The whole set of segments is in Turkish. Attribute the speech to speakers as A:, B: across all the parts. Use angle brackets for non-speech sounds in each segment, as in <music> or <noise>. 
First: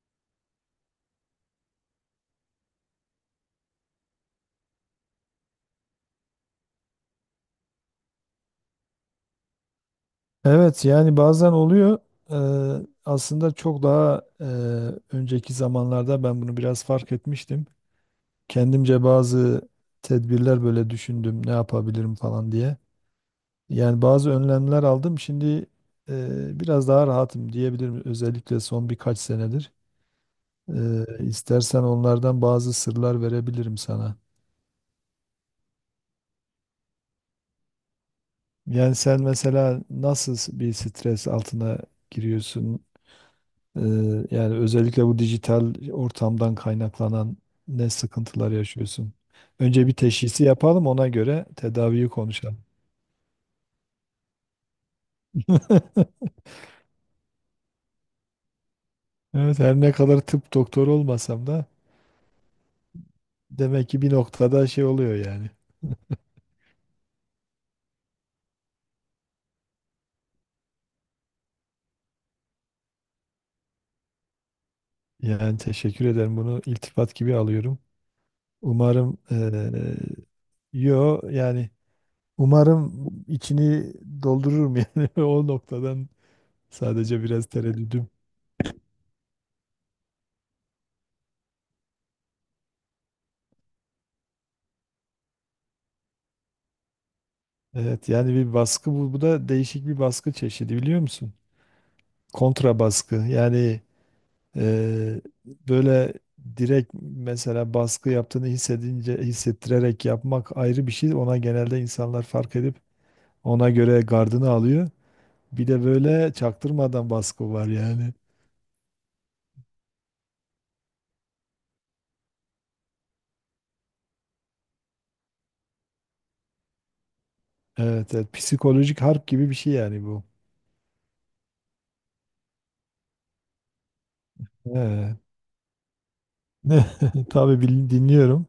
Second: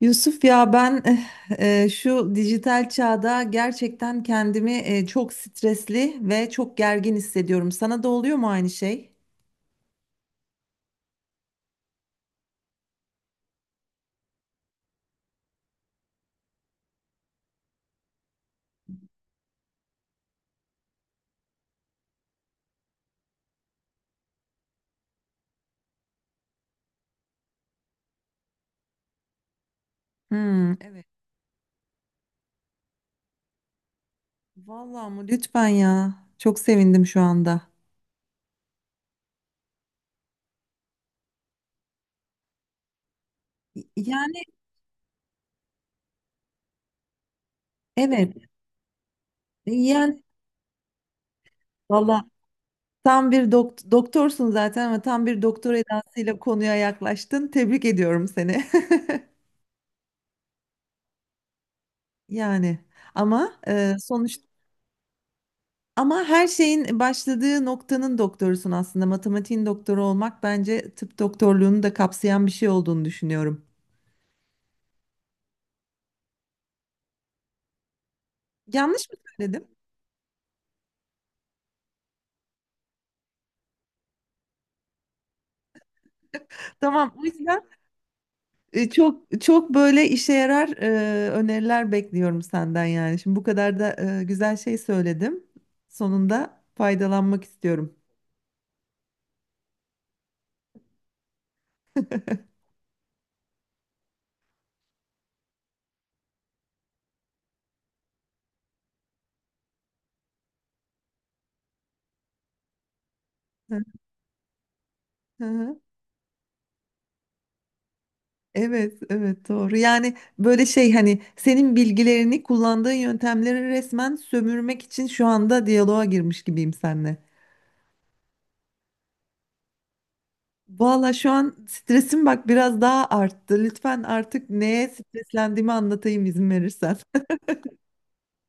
A: Yusuf ya ben şu dijital çağda gerçekten kendimi çok stresli ve çok gergin hissediyorum. Sana da oluyor mu aynı şey?
B: Evet yani bazen oluyor. Aslında çok daha önceki zamanlarda ben bunu biraz fark etmiştim. Kendimce bazı tedbirler böyle düşündüm ne yapabilirim falan diye. Yani bazı önlemler aldım. Şimdi biraz daha rahatım diyebilirim. Özellikle son birkaç senedir.
A: Hmm, evet.
B: İstersen onlardan bazı sırlar verebilirim sana.
A: Vallahi mı? Lütfen ya. Çok sevindim şu anda.
B: Yani sen mesela nasıl bir stres altına giriyorsun? Ee,
A: Yani
B: yani özellikle bu dijital ortamdan kaynaklanan ne
A: evet.
B: sıkıntılar yaşıyorsun? Önce bir
A: Yani
B: teşhisi yapalım, ona göre tedaviyi
A: valla
B: konuşalım.
A: doktorsun zaten ama tam bir doktor
B: <laughs>
A: edasıyla konuya yaklaştın. Tebrik ediyorum seni. <laughs>
B: Evet, her ne kadar tıp doktoru olmasam da
A: Yani ama
B: demek ki bir
A: sonuçta
B: noktada şey oluyor yani.
A: ama her şeyin başladığı noktanın doktorusun aslında. Matematiğin doktoru olmak bence tıp doktorluğunu da kapsayan bir şey olduğunu düşünüyorum.
B: Yani teşekkür ederim, bunu iltifat gibi alıyorum.
A: Yanlış mı
B: Umarım
A: söyledim?
B: yo yani umarım içini doldururum <laughs> yani o noktadan
A: Tamam,
B: sadece
A: o
B: biraz
A: yüzden
B: tereddüdüm.
A: çok böyle işe yarar öneriler bekliyorum senden yani. Şimdi bu kadar da güzel şey söyledim. Sonunda faydalanmak istiyorum.
B: Evet yani bir baskı bu, bu da değişik bir baskı çeşidi biliyor musun? Kontra baskı yani böyle direkt mesela baskı yaptığını hissedince hissettirerek yapmak ayrı bir şey. Ona genelde insanlar fark edip ona
A: Hı
B: göre gardını alıyor. Bir
A: hı.
B: de böyle çaktırmadan baskı var yani.
A: Evet, evet doğru. Yani böyle şey hani senin bilgilerini kullandığın yöntemleri resmen sömürmek için şu anda diyaloğa girmiş gibiyim seninle.
B: Evet, evet psikolojik harp gibi bir şey yani bu.
A: Valla şu an stresim bak biraz daha arttı. Lütfen artık neye
B: Evet.
A: streslendiğimi anlatayım izin verirsen.
B: <laughs> Tabii dinliyorum.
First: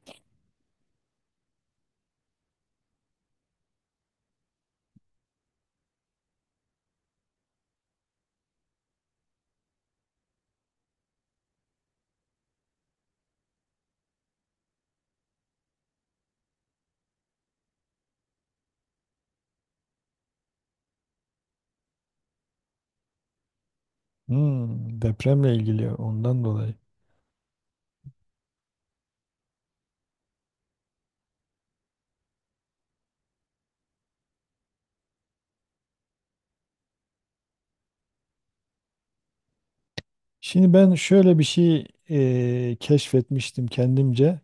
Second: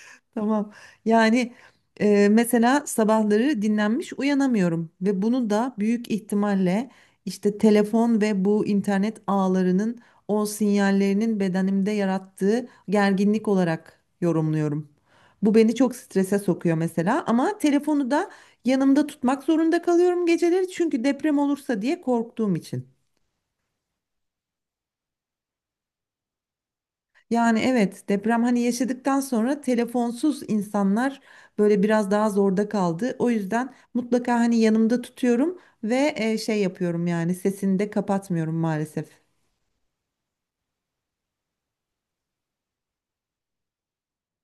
A: <laughs> Tamam. Yani mesela sabahları dinlenmiş uyanamıyorum ve bunu da büyük ihtimalle işte telefon ve bu internet ağlarının o sinyallerinin bedenimde yarattığı gerginlik olarak yorumluyorum. Bu beni çok strese sokuyor mesela ama telefonu da yanımda tutmak zorunda kalıyorum geceleri çünkü deprem olursa diye korktuğum için.
B: Hmm, depremle ilgili ondan dolayı.
A: Yani evet deprem hani yaşadıktan sonra telefonsuz insanlar böyle biraz daha zorda kaldı. O yüzden mutlaka hani yanımda tutuyorum ve şey yapıyorum yani sesini de kapatmıyorum maalesef.
B: Şimdi ben şöyle bir şey keşfetmiştim kendimce.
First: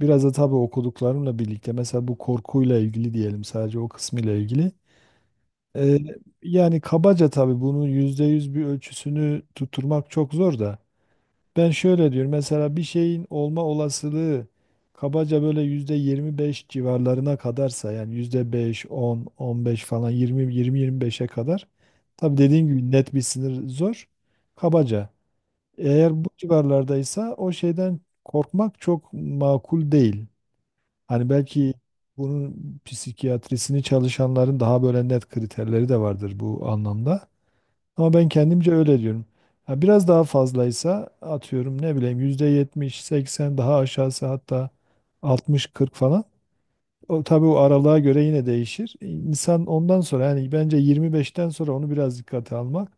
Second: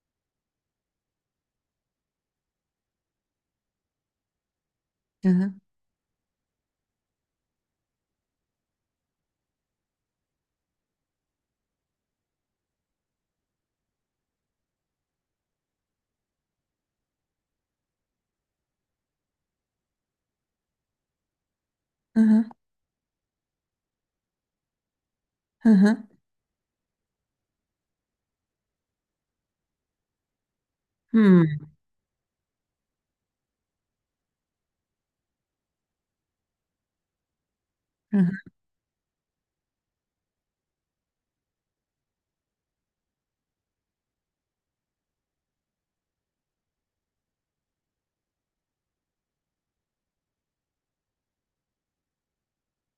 B: Biraz da tabii okuduklarımla birlikte. Mesela bu korkuyla ilgili diyelim, sadece o kısmıyla ilgili.
A: Hı hı,
B: E, yani kabaca tabii bunun %100 bir ölçüsünü tutturmak çok zor da. Ben şöyle diyorum, mesela bir şeyin olma olasılığı kabaca böyle %25 civarlarına kadarsa, yani yüzde beş, on, on beş falan, yirmi, yirmi, yirmi beşe kadar.
A: hı
B: Tabii
A: hı,
B: dediğim gibi net bir sınır zor. Kabaca.
A: hı hı.
B: Eğer bu civarlardaysa o şeyden korkmak çok makul değil. Hani
A: Hmm,
B: belki bunun psikiyatrisini çalışanların daha böyle net kriterleri de vardır bu anlamda. Ama
A: hı
B: ben
A: hı,
B: kendimce öyle diyorum. Ha, biraz daha fazlaysa, atıyorum ne bileyim %70, seksen, daha aşağısı hatta altmış, kırk falan. O, tabii o aralığa göre yine değişir. İnsan ondan sonra yani bence yirmi beşten sonra onu biraz dikkate almak.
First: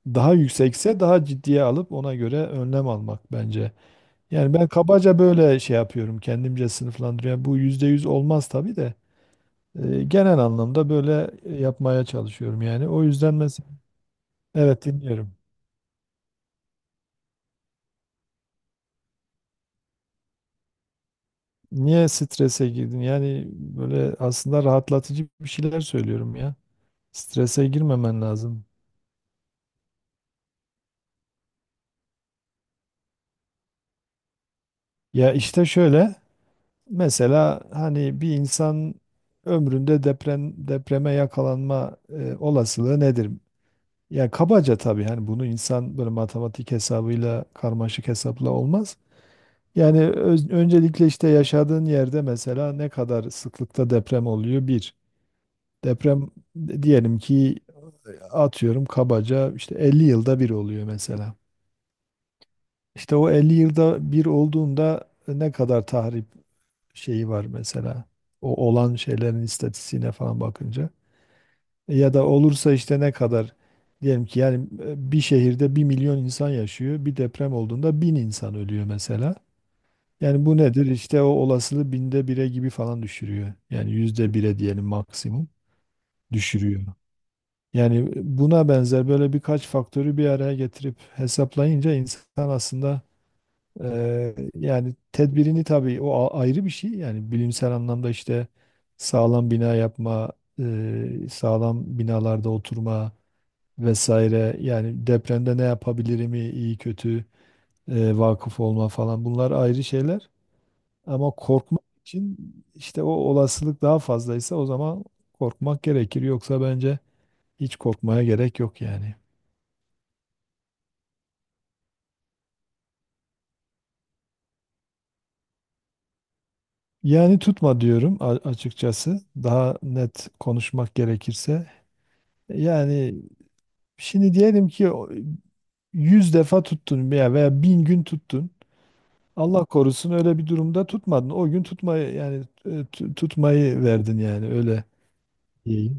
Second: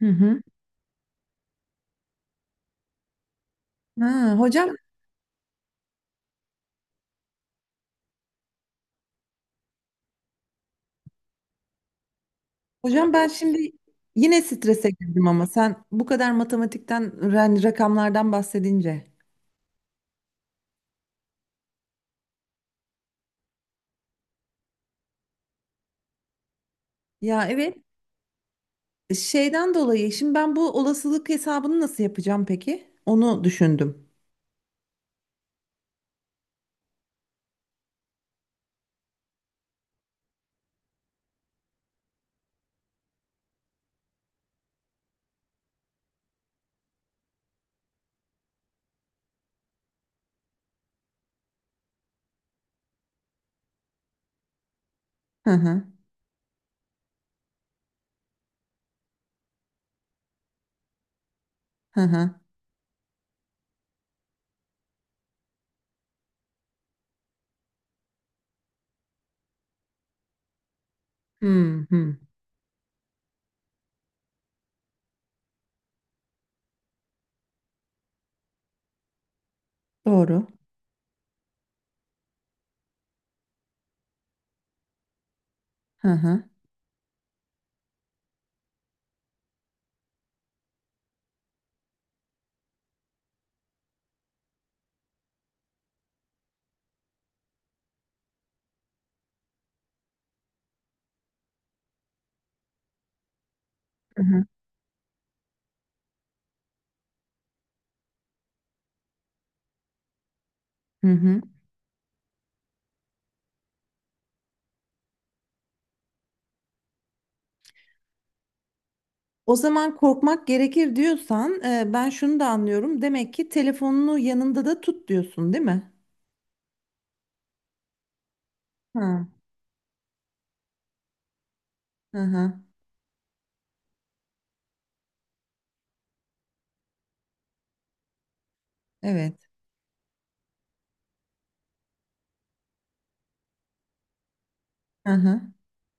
A: hı
B: Daha
A: hı.
B: yüksekse daha ciddiye alıp ona göre önlem almak bence.
A: Ha,
B: Yani ben
A: hocam
B: kabaca böyle şey yapıyorum, kendimce sınıflandırıyorum. Bu %100 olmaz tabii de genel anlamda böyle yapmaya çalışıyorum yani. O
A: hocam ben
B: yüzden mesela
A: şimdi yine
B: evet
A: strese girdim
B: dinliyorum.
A: ama sen bu kadar matematikten rakamlardan bahsedince.
B: Niye strese girdin? Yani böyle aslında rahatlatıcı bir şeyler söylüyorum ya.
A: Ya
B: Strese
A: evet,
B: girmemen lazım.
A: şeyden dolayı şimdi ben bu olasılık hesabını nasıl yapacağım peki? Onu düşündüm.
B: Ya işte şöyle, mesela hani bir insan ömründe deprem, depreme yakalanma olasılığı nedir? Ya kabaca tabii, hani bunu insan böyle matematik hesabıyla, karmaşık hesapla olmaz. Yani öncelikle işte yaşadığın yerde mesela ne kadar sıklıkta deprem oluyor? Bir.
A: Hı hı.
B: Deprem diyelim ki atıyorum kabaca işte 50 yılda bir oluyor mesela.
A: Hı hı.
B: İşte o 50 yılda bir olduğunda ne kadar tahrip şeyi var mesela. O olan şeylerin istatistiğine falan bakınca.
A: Hı
B: Ya
A: hı.
B: da olursa işte ne kadar, diyelim ki yani bir şehirde 1.000.000 insan yaşıyor. Bir deprem olduğunda 1000 insan ölüyor mesela. Yani
A: Doğru.
B: bu nedir? İşte o olasılığı 1/1000'e gibi falan düşürüyor. Yani %1'e diyelim, maksimum
A: Hı hı.
B: düşürüyor. Yani buna benzer böyle birkaç faktörü bir araya getirip hesaplayınca insan aslında yani tedbirini tabii o ayrı bir şey. Yani bilimsel anlamda işte sağlam bina yapma, sağlam binalarda oturma,
A: Hı hı.
B: vesaire. Yani depremde ne yapabilirim iyi kötü vakıf olma falan, bunlar ayrı şeyler.
A: Hı
B: Ama
A: hı.
B: korkmak için işte o olasılık daha fazlaysa o zaman korkmak gerekir. Yoksa bence hiç korkmaya gerek yok yani.
A: O zaman korkmak gerekir diyorsan ben şunu da anlıyorum. Demek ki telefonunu yanında da tut diyorsun, değil mi?
B: Yani tutma diyorum açıkçası.
A: Hı
B: Daha net konuşmak gerekirse.
A: hı, hı.
B: Yani şimdi diyelim ki 100 defa tuttun veya 1000 gün tuttun.
A: Evet.
B: Allah korusun öyle bir durumda tutmadın. O gün tutmayı yani tutmayı verdin yani öyle.
A: Hı hı.
B: İyi.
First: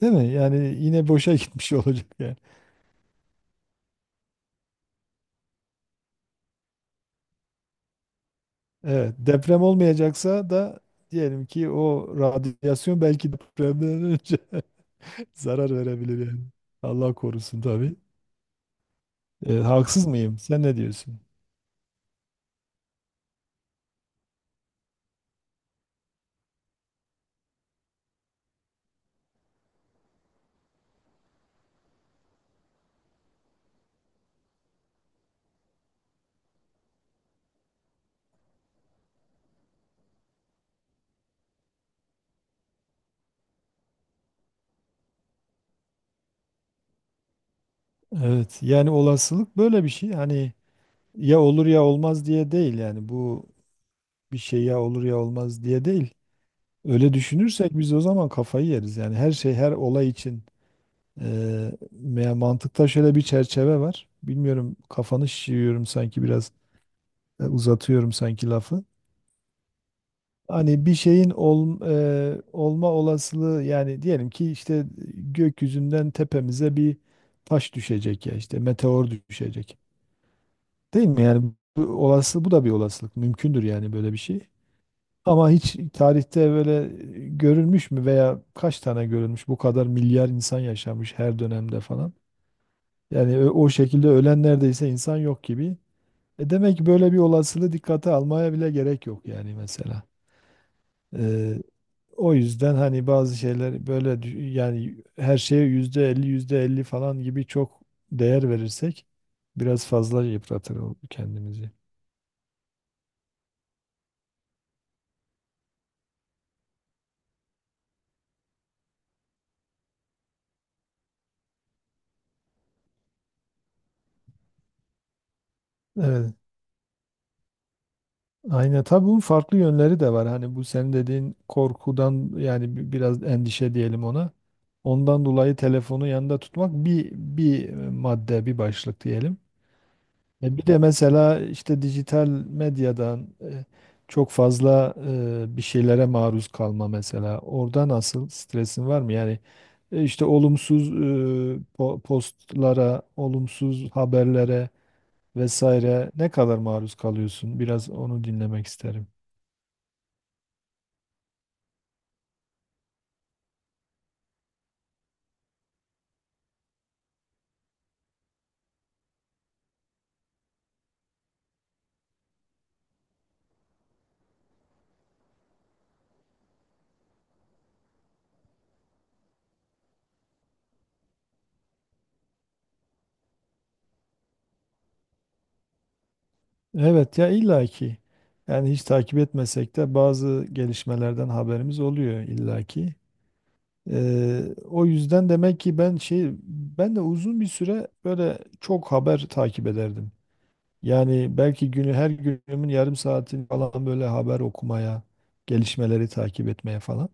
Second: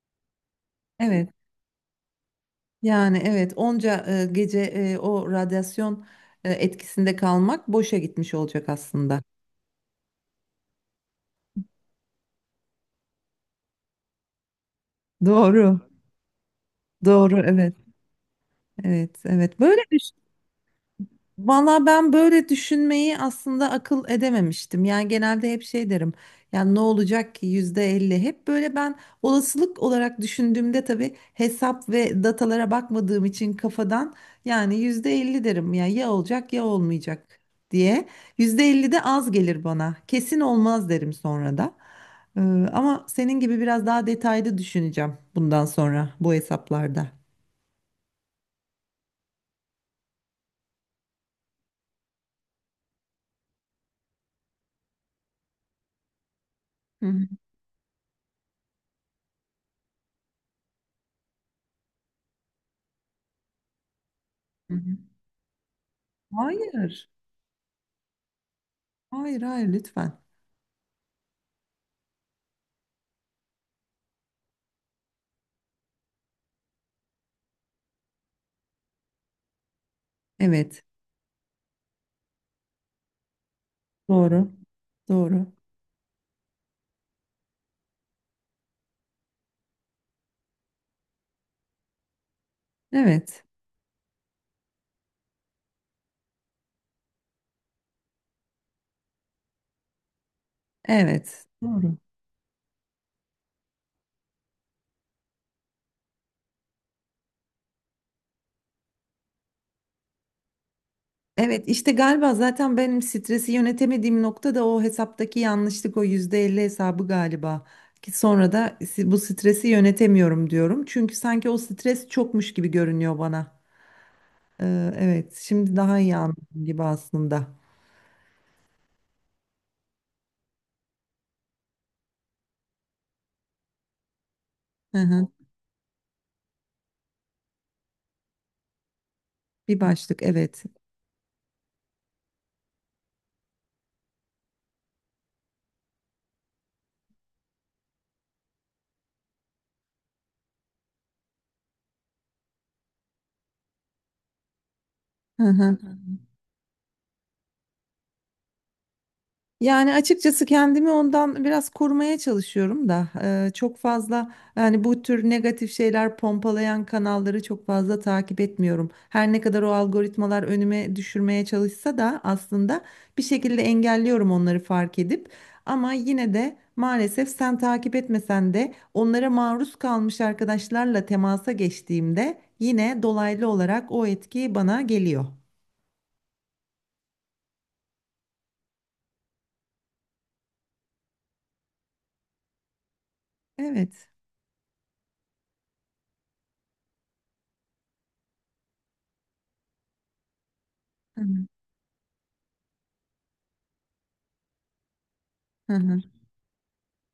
B: Değil mi? Yani yine
A: Evet.
B: boşa <laughs> gitmiş olacak yani.
A: Yani evet onca gece o radyasyon etkisinde kalmak boşa gitmiş olacak
B: Evet,
A: aslında.
B: deprem olmayacaksa da diyelim ki o radyasyon belki depremden önce <laughs> zarar
A: Doğru.
B: verebilir yani. Allah
A: Doğru.
B: korusun
A: Evet.
B: tabii.
A: Evet.
B: E,
A: Evet. Böyle
B: haksız mıyım? Sen ne diyorsun?
A: valla ben böyle düşünmeyi aslında akıl edememiştim. Yani genelde hep şey derim. Yani ne olacak ki, %50. Hep böyle ben olasılık olarak düşündüğümde tabii hesap ve datalara bakmadığım için kafadan yani %50 derim. Ya ya olacak ya olmayacak diye. %50 de az gelir bana. Kesin olmaz derim sonra da. Ee, ama senin gibi biraz daha detaylı düşüneceğim bundan sonra bu hesaplarda.
B: Evet, yani olasılık böyle bir şey. Hani ya olur ya olmaz diye değil, yani bu bir şey ya olur ya olmaz diye değil.
A: Hı
B: Öyle
A: hı,
B: düşünürsek biz o zaman kafayı yeriz. Yani her şey, her olay için eee, yani mantıkta şöyle bir çerçeve var.
A: hı
B: Bilmiyorum,
A: hı.
B: kafanı şişiriyorum sanki biraz,
A: Hayır.
B: uzatıyorum sanki lafı.
A: Hayır, hayır, lütfen.
B: Hani bir şeyin olma olasılığı, yani diyelim ki işte gökyüzünden tepemize bir taş düşecek ya, işte meteor düşecek.
A: Evet.
B: Değil mi? Yani bu olası, bu da bir olasılık. Mümkündür yani böyle bir şey.
A: Doğru. Doğru.
B: Ama hiç tarihte böyle görülmüş mü veya kaç tane görülmüş? Bu kadar milyar insan yaşamış her dönemde falan. Yani
A: Evet.
B: o şekilde ölen neredeyse insan yok gibi. E demek ki böyle bir olasılığı dikkate almaya bile gerek yok yani mesela.
A: Evet.
B: Ee,
A: Doğru.
B: o yüzden hani bazı şeyler böyle yani her şeye %50 yüzde elli falan gibi çok değer verirsek biraz fazla yıpratır
A: Evet
B: kendimizi.
A: işte galiba zaten benim stresi yönetemediğim nokta da o hesaptaki yanlışlık, o %50 hesabı galiba. Ki sonra da bu stresi yönetemiyorum diyorum. Çünkü sanki o stres çokmuş gibi görünüyor bana. Evet, şimdi daha iyi
B: Evet.
A: anladım gibi aslında.
B: Aynen, tabii bunun farklı yönleri de var. Hani bu senin dediğin korkudan yani biraz endişe diyelim ona.
A: Hı
B: Ondan
A: hı.
B: dolayı telefonu yanında tutmak bir, madde, bir başlık diyelim.
A: Bir başlık,
B: E
A: evet.
B: bir de mesela işte dijital medyadan çok fazla bir şeylere maruz kalma mesela. Orada nasıl, stresin var mı? Yani işte olumsuz postlara, olumsuz haberlere
A: Hı hı.
B: vesaire ne kadar maruz kalıyorsun? Biraz onu dinlemek isterim.
A: Yani açıkçası kendimi ondan biraz korumaya çalışıyorum da çok fazla yani bu tür negatif şeyler pompalayan kanalları çok fazla takip etmiyorum. Her ne kadar o algoritmalar önüme düşürmeye çalışsa da aslında bir şekilde engelliyorum onları fark edip, ama yine de maalesef sen takip etmesen de onlara maruz kalmış arkadaşlarla temasa geçtiğimde yine dolaylı olarak o etki bana geliyor.
B: Evet ya, illaki. Yani hiç takip etmesek de bazı gelişmelerden haberimiz oluyor illaki.
A: Evet.
B: O yüzden demek ki ben de uzun bir süre böyle çok haber takip ederdim.
A: Hı
B: Yani
A: hı.
B: belki günü, her günümün yarım saatini falan böyle haber okumaya,
A: Hı hı.
B: gelişmeleri takip etmeye falan.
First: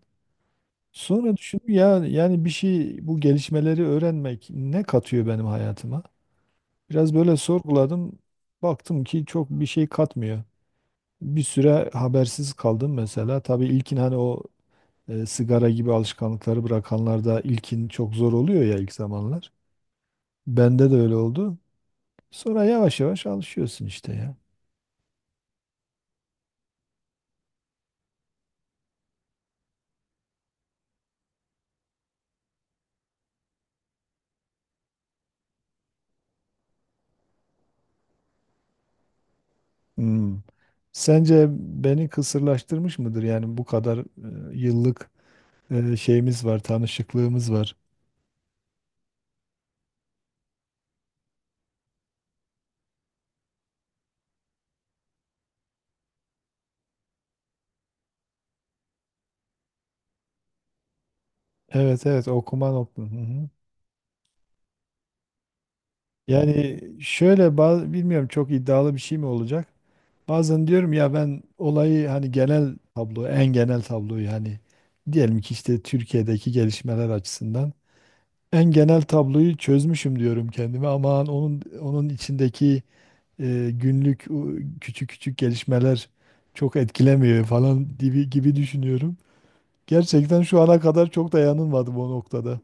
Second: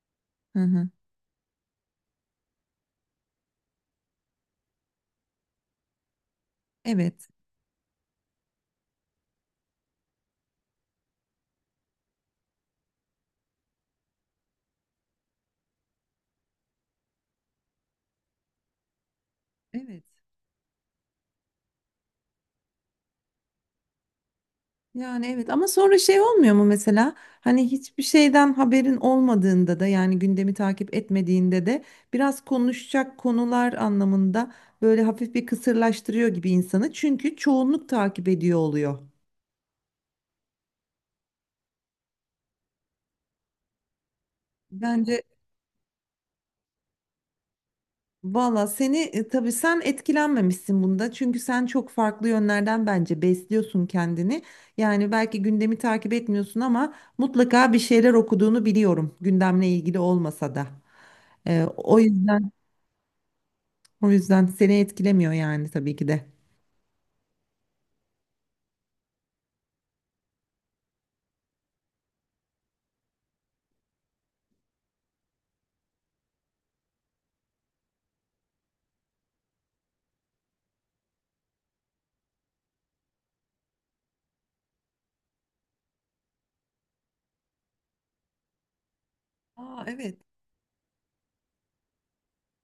A: Hı hı.
B: Sonra düşündüm ya, yani bir şey bu gelişmeleri öğrenmek ne katıyor benim hayatıma? Biraz
A: Evet.
B: böyle sorguladım. Baktım ki çok bir şey katmıyor. Bir süre habersiz kaldım mesela. Tabii ilkin hani o sigara gibi alışkanlıkları bırakanlarda ilkin çok zor oluyor ya, ilk zamanlar.
A: Evet.
B: Bende de öyle oldu. Sonra yavaş yavaş alışıyorsun işte ya.
A: Yani evet, ama sonra şey olmuyor mu mesela hani hiçbir şeyden haberin olmadığında da yani gündemi takip etmediğinde de biraz konuşacak konular anlamında böyle hafif bir kısırlaştırıyor gibi insanı, çünkü çoğunluk takip ediyor oluyor.
B: Hmm. Sence beni kısırlaştırmış mıdır? Yani bu kadar yıllık
A: Bence
B: şeyimiz var, tanışıklığımız var.
A: valla seni tabii sen etkilenmemişsin bunda çünkü sen çok farklı yönlerden bence besliyorsun kendini. Yani belki gündemi takip etmiyorsun ama mutlaka bir şeyler okuduğunu biliyorum, gündemle ilgili olmasa da. E, o
B: Evet, evet
A: yüzden.
B: okuma nokta. Hı hı.
A: O yüzden seni etkilemiyor yani tabii ki de.
B: Yani şöyle bazı, bilmiyorum çok iddialı bir şey mi olacak? Bazen diyorum ya ben olayı hani genel tablo, en genel tabloyu hani diyelim ki işte Türkiye'deki gelişmeler açısından en genel tabloyu çözmüşüm diyorum kendime, ama onun içindeki günlük o küçük küçük gelişmeler çok etkilemiyor falan gibi gibi düşünüyorum.
A: Aa, evet.
B: Gerçekten şu ana kadar çok da yanılmadım o noktada.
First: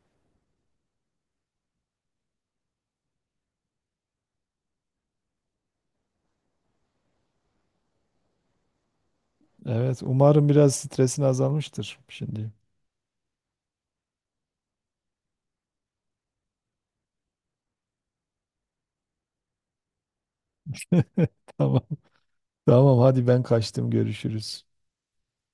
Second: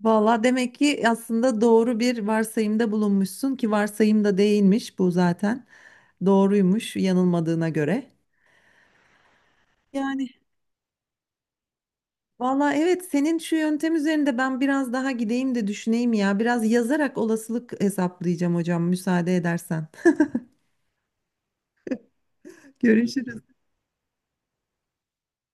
A: Valla demek ki aslında doğru bir varsayımda bulunmuşsun, ki varsayım da değilmiş bu zaten. Doğruymuş yanılmadığına göre.
B: Evet,
A: Yani
B: umarım biraz stresin azalmıştır şimdi.
A: valla evet, senin şu yöntem üzerinde ben biraz daha gideyim de düşüneyim ya. Biraz yazarak olasılık hesaplayacağım hocam, müsaade edersen.
B: <laughs> Tamam. Tamam,
A: Görüşürüz.
B: hadi ben kaçtım, görüşürüz.